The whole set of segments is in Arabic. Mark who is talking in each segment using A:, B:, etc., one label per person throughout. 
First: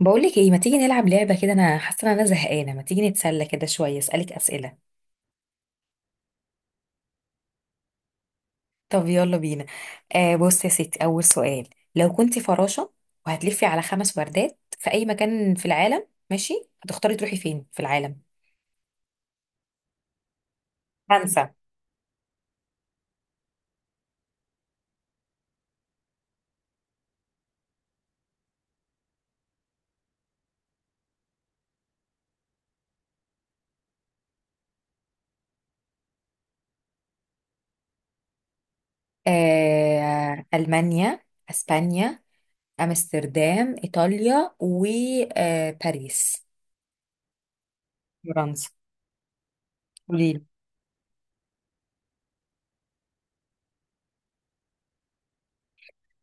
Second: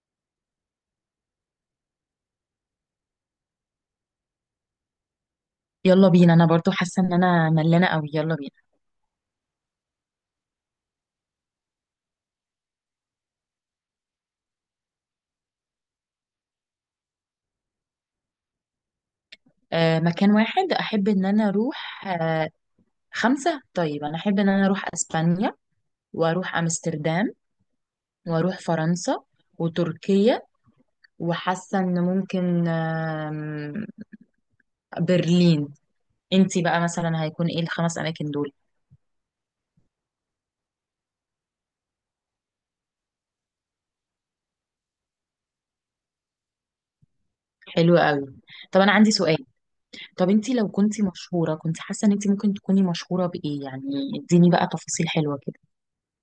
A: بقولك ايه، ما تيجي نلعب لعبة كده؟ انا حاسة ان انا زهقانة، ما تيجي نتسلى كده شوية اسألك اسئلة؟
B: يلا بينا، انا برضو حاسه ان انا ملانه قوي. يلا بينا.
A: طب يلا بينا. بص يا ستي، اول سؤال. لو كنتي فراشة وهتلفي على خمس وردات في اي مكان في العالم، ماشي، هتختاري تروحي فين في العالم؟
B: مكان واحد احب ان انا
A: فرنسا.
B: اروح خمسه. طيب انا احب ان انا اروح اسبانيا، واروح امستردام، واروح فرنسا، وتركيا، وحاسه ان ممكن برلين. انتي بقى مثلا هيكون ايه الخمس اماكن دول؟
A: المانيا، اسبانيا، امستردام، ايطاليا وباريس.
B: حلو قوي.
A: فرنسا.
B: طب انا عندي سؤال. طب
A: قوليلي.
B: انتي لو كنتي مشهوره، كنت حاسه ان انتي ممكن تكوني مشهوره بايه يعني؟ اديني بقى تفاصيل حلوه كده.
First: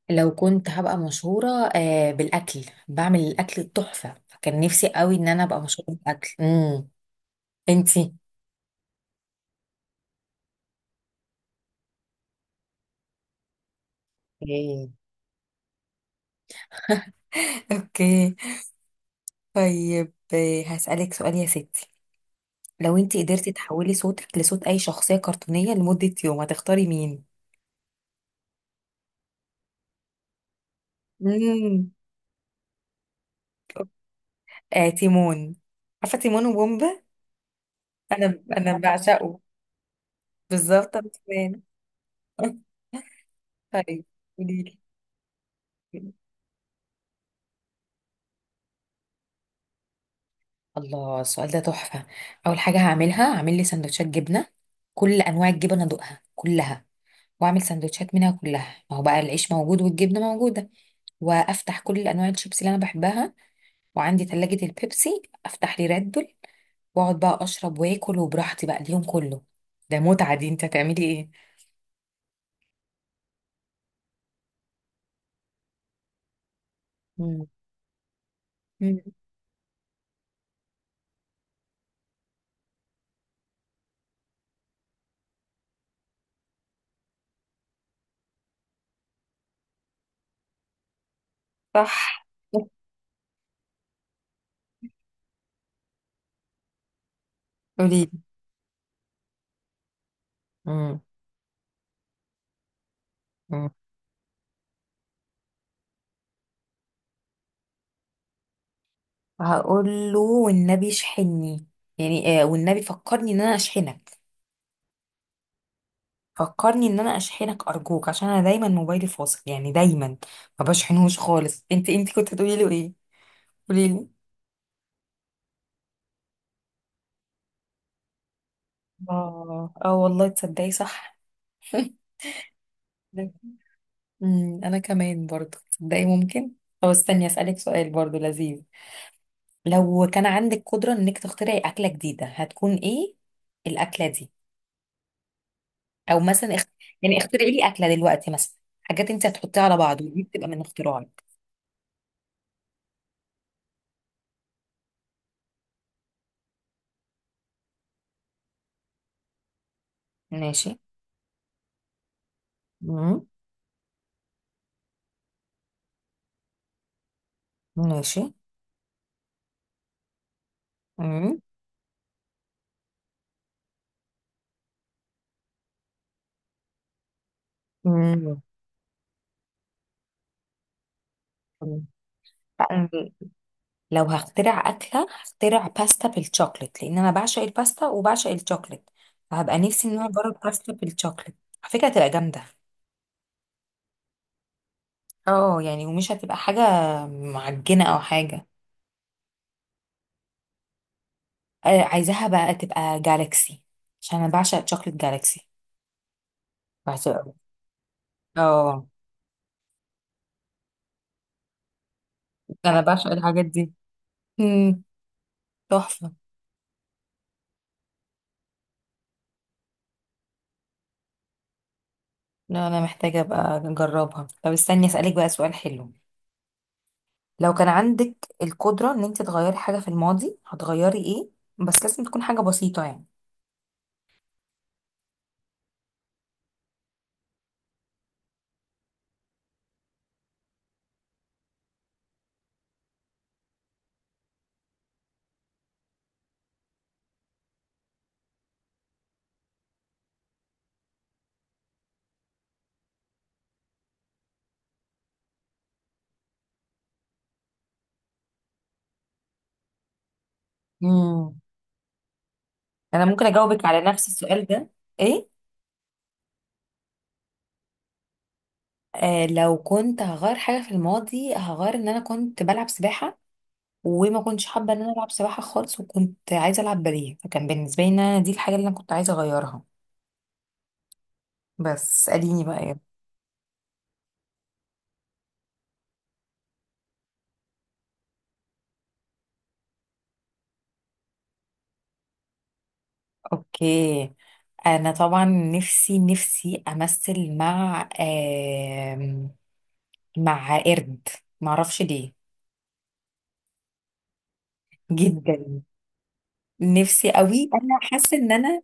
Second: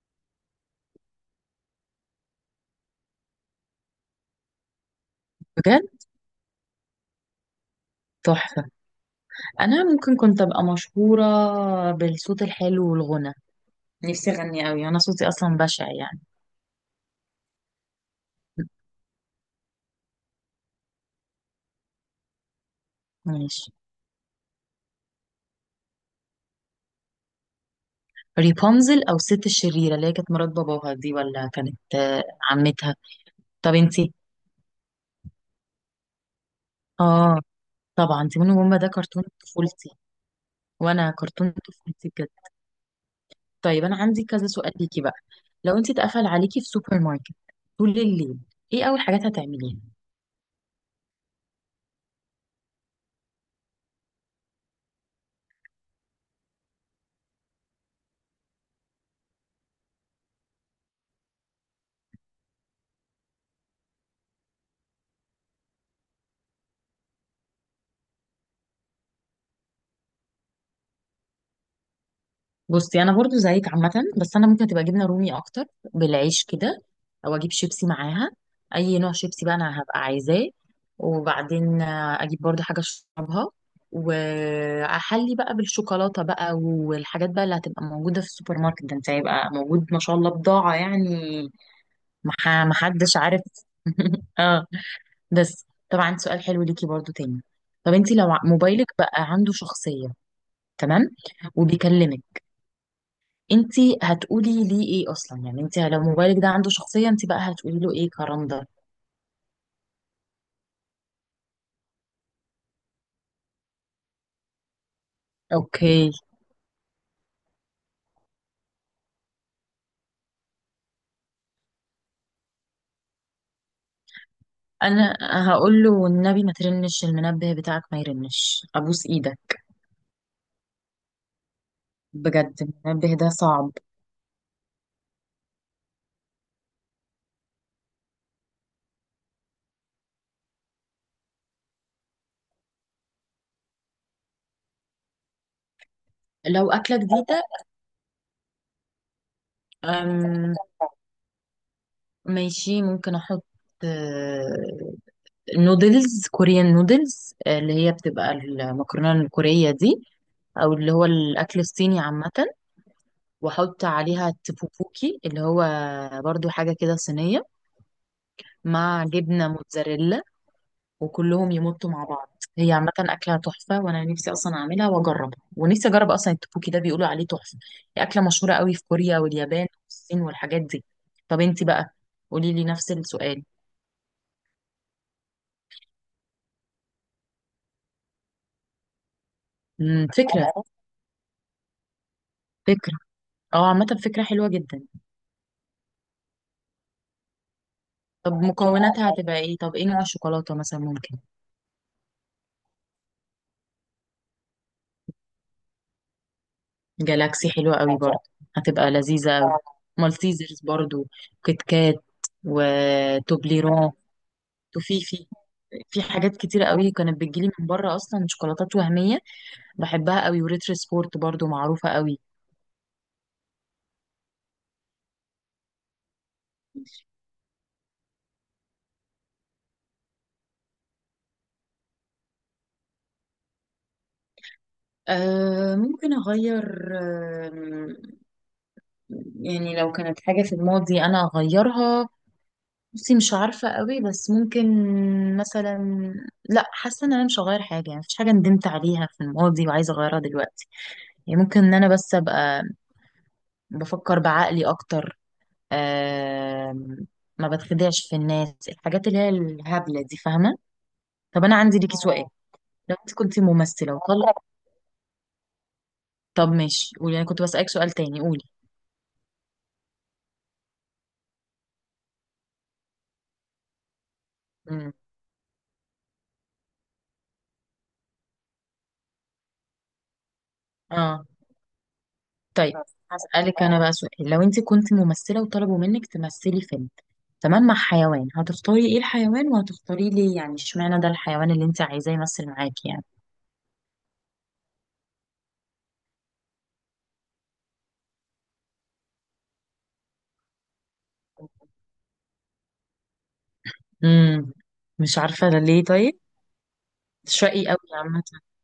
A: لو كنت هبقى مشهورة، بالأكل، بعمل الأكل التحفة، فكان نفسي قوي إن أنا أبقى مشهورة
B: بجد.
A: بالأكل. أنتي
B: تحفه. انا ممكن كنت ابقى مشهوره بالصوت الحلو والغنى. نفسي اغني قوي،
A: ايه.
B: انا صوتي اصلا بشع يعني.
A: اوكي. طيب، هسألك سؤال يا ستي. لو انت قدرتي
B: ماشي.
A: تحولي صوتك لصوت اي شخصية كرتونية لمدة يوم هتختاري مين؟
B: ريبونزل، او الست الشريره اللي هي كانت مرات باباها دي، ولا كانت
A: امم
B: عمتها. طب انتي؟
A: تيمون. عارفة تيمون وبومبا؟
B: اه. طبعا،
A: انا
B: تيمون وبومبا
A: انا
B: ده كرتون
A: بعشقه.
B: طفولتي.
A: بالظبط انا
B: وانا كرتون
A: كمان.
B: طفولتي بجد. طيب، انا
A: طيب،
B: عندي كذا سؤال
A: قوليلي.
B: ليكي بقى. لو انتي اتقفل عليكي في سوبر ماركت طول الليل، ايه اول حاجات هتعمليها؟
A: الله، السؤال ده تحفة. أول حاجة هعملها هعمل لي سندوتشات جبنة، كل أنواع الجبن أدوقها كلها وأعمل سندوتشات منها كلها، ما هو بقى العيش موجود والجبنة موجودة، وأفتح كل أنواع الشيبس اللي أنا بحبها، وعندي تلاجة البيبسي أفتح لي راد بول، وأقعد بقى أشرب وآكل وبراحتي بقى اليوم كله. ده متعة دي. أنت هتعملي إيه؟
B: بصي، انا برضو زيك عامه. بس انا ممكن تبقى جبنه رومي اكتر، بالعيش كده. او
A: مم.
B: اجيب شيبسي معاها. اي
A: مم.
B: نوع شيبسي بقى انا هبقى عايزاه. وبعدين اجيب برضو حاجه اشربها. واحلي بقى بالشوكولاته بقى، والحاجات بقى اللي هتبقى موجوده في السوبر ماركت ده. انت هيبقى موجود ما شاء الله، بضاعه يعني.
A: صح.
B: ما حدش عارف. اه. بس طبعا عندي سؤال حلو ليكي برضو تاني. طب
A: قولي.
B: انت لو موبايلك بقى عنده شخصيه.
A: مم.
B: تمام. وبيكلمك.
A: مم.
B: انتي هتقولي ليه ايه اصلا يعني؟ انتي لو موبايلك ده عنده شخصية، انتي بقى هتقولي له ايه كرم ده؟
A: هقول له والنبي اشحني، يعني والنبي فكرني إن أنا أشحنك.
B: اوكي.
A: فكرني ان انا اشحنك ارجوك عشان انا دايما موبايلي فاصل، يعني دايما ما بشحنهوش خالص. انت كنت هتقولي له ايه؟ قولي لي.
B: انا هقول له والنبي ما ترنش المنبه بتاعك ما يرنش، ابوس ايدك.
A: اه، اه، والله تصدقي صح.
B: بجد المنبه ده صعب.
A: انا كمان برضو تصدقي ممكن. طب استني اسالك سؤال برضو لذيذ. لو كان عندك قدرة انك تخترعي اكلة جديدة، هتكون ايه الاكلة دي؟ او مثلا
B: لو اكلة
A: يعني
B: جديدة.
A: اخترعي لي اكلة دلوقتي، مثلا حاجات انت هتحطيها على بعض ودي بتبقى
B: أم
A: من اختراعك.
B: ماشي، ممكن احط نودلز كوريان نودلز اللي هي بتبقى المكرونة الكورية دي. او
A: ماشي.
B: اللي هو الاكل الصيني عامة.
A: امم
B: واحط عليها تبوبوكي، اللي هو برضو حاجة كده صينية.
A: ماشي.
B: مع جبنة موتزاريلا.
A: امم
B: وكلهم يمطوا مع بعض. هي عامة أكلة تحفة، وأنا نفسي أصلا أعملها وأجربها، ونفسي أجرب أصلا التبوكي ده بيقولوا عليه تحفة. هي أكلة
A: امم
B: مشهورة قوي في كوريا واليابان والصين والحاجات دي. طب أنت بقى، قولي لي
A: أم،
B: نفس السؤال.
A: لو هخترع أكلة هخترع باستا بالشوكليت، لأن أنا بعشق الباستا وبعشق الشوكليت، فهبقى نفسي إن أنا أجرب
B: فكرة.
A: باستا بالشوكليت. على فكرة هتبقى جامدة.
B: فكرة. اه، عامة فكرة حلوة جدا.
A: اه يعني، ومش هتبقى حاجة معجنة أو
B: طب
A: حاجة.
B: مكوناتها هتبقى ايه؟ طب ايه نوع الشوكولاتة مثلا ممكن؟
A: عايزاها بقى تبقى جالاكسي عشان أنا بعشق شوكليت جالاكسي. بعشقه أوي.
B: جالاكسي حلوة قوي برضه.
A: اه.
B: هتبقى لذيذة قوي. مالتيزرز برضه. كيت كات.
A: أنا بعشق الحاجات دي.
B: وتوبليرون.
A: مم،
B: وفي في في
A: تحفة.
B: حاجات كتيرة قوي كانت بتجيلي من بره، اصلا شوكولاتات وهمية. بحبها قوي، وريتر سبورت برضو معروفة قوي.
A: لا، أنا محتاجة أبقى أجربها. طب استني أسألك بقى سؤال حلو. لو كان عندك القدرة ان انت تغيري حاجة في الماضي هتغيري ايه؟ بس لازم تكون حاجة بسيطة يعني.
B: أه، ممكن اغير. آم، يعني لو كانت حاجة في الماضي انا اغيرها، بصي مش عارفة قوي، بس ممكن مثلا. لا، حاسة ان انا مش هغير حاجة يعني. مفيش حاجة ندمت عليها في الماضي وعايزة اغيرها دلوقتي. يعني ممكن ان انا بس ابقى بفكر بعقلي اكتر. أه. ما بتخدعش في الناس، الحاجات اللي هي الهبلة دي، فاهمة؟
A: امم
B: طب انا عندي ليكي سؤال. اه. لو
A: انا
B: انت
A: ممكن
B: كنت
A: اجاوبك على
B: ممثله
A: نفس
B: وطلع.
A: السؤال ده. ايه.
B: طب ماشي، قولي. انا كنت بسالك سؤال تاني، قولي.
A: لو كنت هغير حاجة في الماضي هغير ان انا كنت بلعب سباحة، وما كنتش حابة ان انا
B: امم.
A: العب سباحة خالص، وكنت عايزة العب باليه، فكان بالنسبة لي ان أنا دي الحاجة اللي انا كنت عايزة اغيرها.
B: اه.
A: بس اسأليني بقى
B: طيب.
A: ايه.
B: هسالك انا بقى سؤال، لو انت كنت ممثله وطلبوا منك تمثلي فيلم، تمام، مع حيوان، هتختاري ايه الحيوان وهتختاري ليه يعني؟ اشمعنى ده الحيوان اللي انت عايزاه يمثل معاكي يعني؟
A: اوكي. انا طبعا نفسي نفسي امثل مع مع قرد. معرفش ليه،
B: امم. مش عارفه ده
A: جدا
B: ليه، طيب.
A: نفسي قوي.
B: شقي
A: انا
B: قوي
A: حاسه
B: عامه.
A: ان انا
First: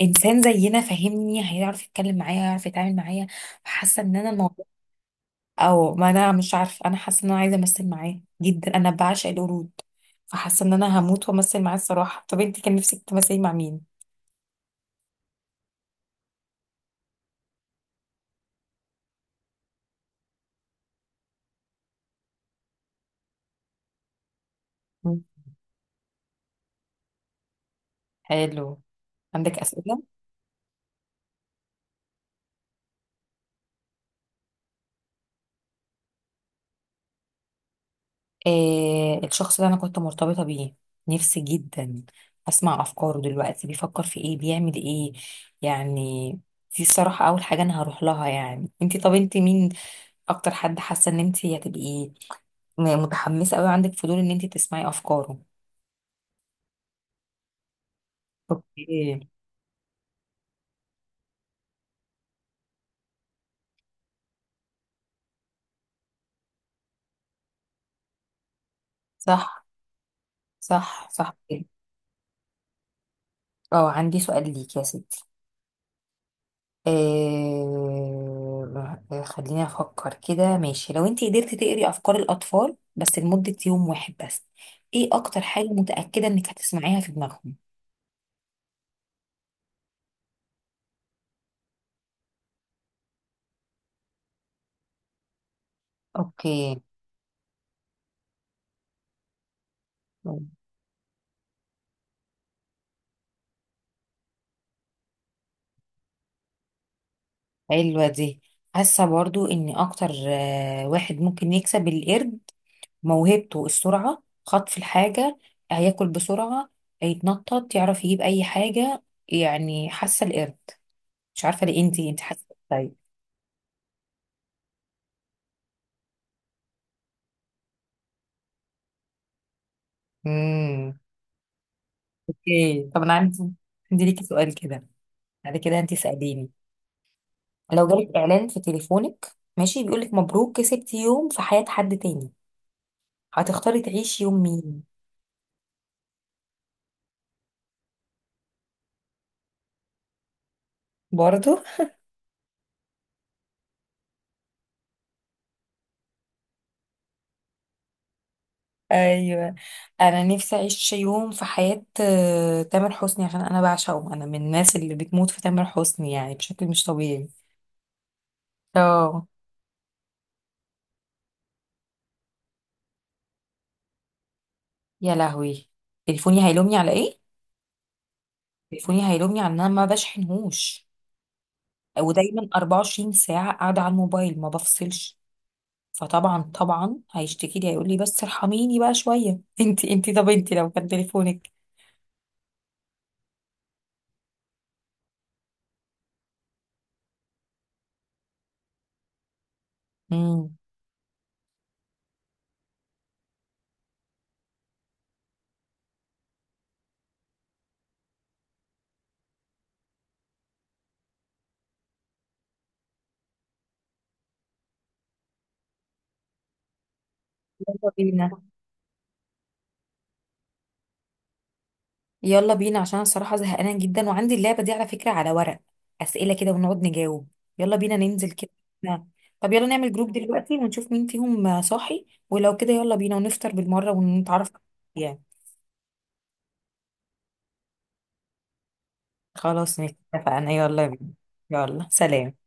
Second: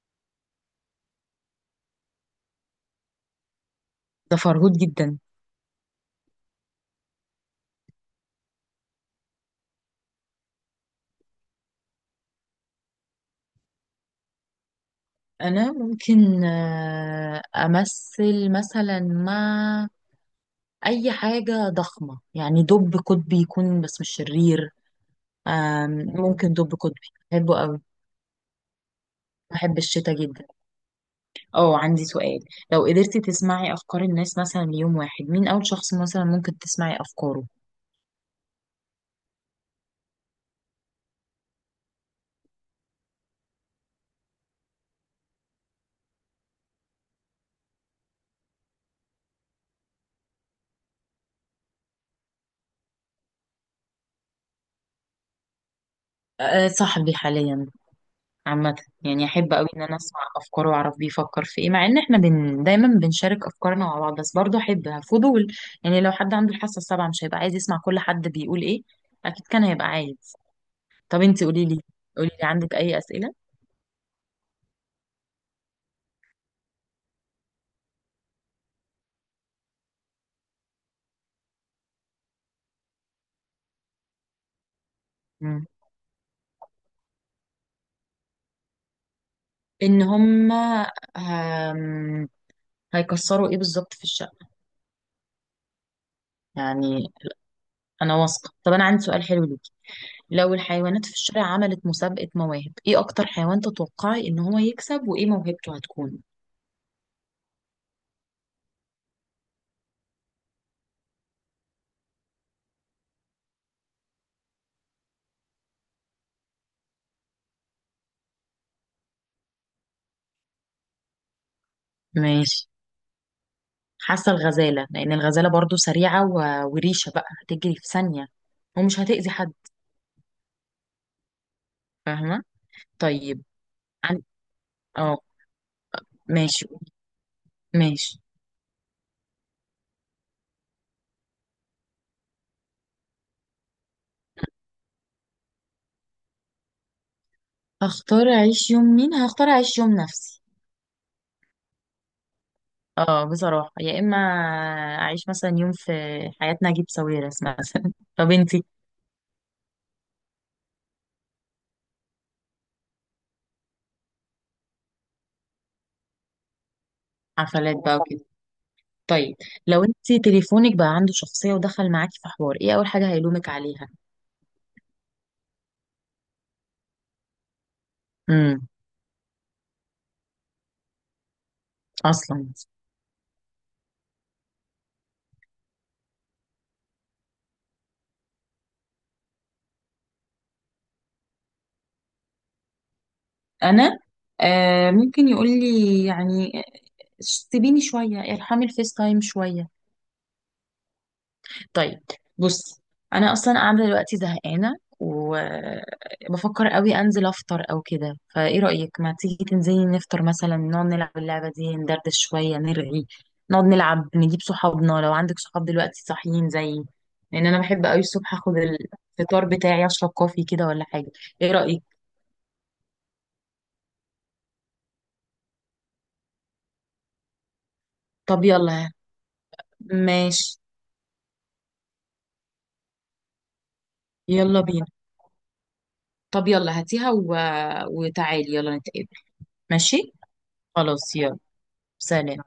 A: انسان زينا فاهمني، هيعرف يتكلم معايا، هيعرف يتعامل معايا. حاسه ان انا
B: ده
A: الموضوع،
B: فرهود جدا.
A: او ما انا مش عارفه، انا حاسه ان انا عايزه امثل معاه جدا، انا بعشق القرود. فحاسه ان انا هموت وامثل معاه الصراحه. طب انت كان نفسك تمثلي مع مين؟
B: انا ممكن امثل مثلا مع اي حاجه ضخمه يعني، دب قطبي يكون، بس مش شرير.
A: مم.
B: ممكن دب قطبي. بحبه قوي.
A: حلو. عندك
B: بحب
A: اسئله؟
B: الشتاء جدا. اه، عندي سؤال. لو قدرتي تسمعي افكار الناس مثلا ليوم واحد، مين اول شخص مثلا ممكن تسمعي افكاره؟
A: الشخص اللي انا كنت مرتبطة بيه، نفسي جدا اسمع افكاره دلوقتي بيفكر في ايه بيعمل ايه يعني. دي الصراحة اول حاجة انا هروح لها يعني. انتي، طب انتي مين اكتر حد حاسة ان انتي هتبقي متحمسة قوي، عندك فضول ان انتي تسمعي افكاره؟
B: أه، صاحبي حاليا. عامة.
A: اوكي.
B: يعني أحب أوي إن أنا أسمع أفكاره وأعرف بيفكر في إيه، مع إن إحنا دايما بنشارك أفكارنا مع بعض، بس برضه أحب فضول. يعني لو حد عنده الحاسة السابعة، مش هيبقى عايز يسمع كل حد بيقول إيه؟ أكيد كان
A: صح،
B: هيبقى عايز.
A: صح،
B: طب
A: صح
B: أنتي،
A: كده.
B: قوليلي. قوليلي، عندك أي أسئلة؟
A: اه عندي سؤال ليك يا ستي. خليني افكر كده. ماشي، لو انت قدرتي تقري افكار الاطفال بس لمدة يوم واحد بس، ايه اكتر حاجة
B: مم.
A: متأكدة انك هتسمعيها في دماغهم؟
B: ان هم هم- هيكسروا ايه بالظبط في الشقه؟
A: اوكي.
B: يعني. انا واثقه. طب انا عندي سؤال حلو ليكي. لو الحيوانات في الشارع عملت مسابقه مواهب، ايه اكتر حيوان تتوقعي ان هو يكسب، وايه موهبته هتكون؟
A: حلوة دي. حاسة برضو ان اكتر واحد ممكن يكسب القرد. موهبته السرعة، خطف الحاجة، هياكل بسرعة، هيتنطط، يعرف يجيب اي حاجة. يعني حاسة القرد، مش عارفة ليه. انت، انت حاسة؟
B: ماشي. حاسه الغزاله، لان الغزاله برضو سريعه وريشه بقى هتجري في ثانيه. ومش هتأذي حد.
A: طيب.
B: فاهمه.
A: ايه، طب انا
B: طيب.
A: عندي
B: عن...
A: ليكي سؤال كده،
B: اه.
A: بعد كده انت اساليني.
B: ماشي،
A: لو جالك
B: ماشي.
A: اعلان في تليفونك، ماشي، بيقولك مبروك كسبتي يوم في حياة حد تاني، هتختاري تعيشي يوم مين؟
B: هختار اعيش يوم مين؟ هختار اعيش يوم نفسي.
A: برضه.
B: اه، بصراحة، يا إما أعيش مثلا يوم في حياة نجيب ساويرس مثلا. طب انتي؟
A: ايوه. انا نفسي اعيش يوم في حياة تامر حسني عشان انا بعشقه، انا من الناس اللي بتموت في تامر حسني يعني بشكل مش طبيعي.
B: حفلات بقى وكده.
A: اه.
B: طيب، لو انتي تليفونك بقى عنده شخصية ودخل معاكي في حوار، ايه أول حاجة هيلومك عليها؟
A: يا لهوي، تليفوني هيلومني على ايه؟
B: امم.
A: تليفوني هيلومني على ان انا ما بشحنهوش ودايما
B: أصلا.
A: 24 ساعة قاعدة على الموبايل ما بفصلش. فطبعا طبعا هيشتكي لي هيقول لي بس ارحميني بقى شويه. انت انت طب انت لو كان تليفونك.
B: أنا. ممكن يقول لي يعني سيبيني شوية، ارحمي الفيس تايم شوية.
A: امم
B: طيب. بص. انا اصلا قاعده دلوقتي زهقانه وبفكر قوي انزل افطر او كده، فايه رايك، ما تيجي تنزلي نفطر مثلا، نقعد نلعب اللعبه دي، ندردش شويه، نرغي. نقعد نلعب، نجيب صحابنا لو عندك صحاب دلوقتي صاحيين زيي. لان انا بحب
A: يلا
B: قوي الصبح
A: بينا.
B: اخد الفطار بتاعي، اشرب كوفي كده ولا حاجه. ايه رايك؟
A: يلا بينا عشان أنا الصراحه زهقانه جدا وعندي اللعبه دي على فكره على ورق، اسئله كده ونقعد نجاوب. يلا بينا ننزل
B: طب
A: كده.
B: يلا.
A: نعم. طب يلا نعمل جروب دلوقتي
B: ماشي.
A: ونشوف مين فيهم صاحي ولو كده يلا بينا ونفطر بالمره ونتعرف
B: يلا بينا.
A: يعني.
B: طب يلا هاتيها وتعالي يلا نتقابل.
A: خلاص ماشي،
B: ماشي.
A: اتفقنا، يلا بينا.
B: خلاص يلا.
A: يلا، سلام.
B: سلام.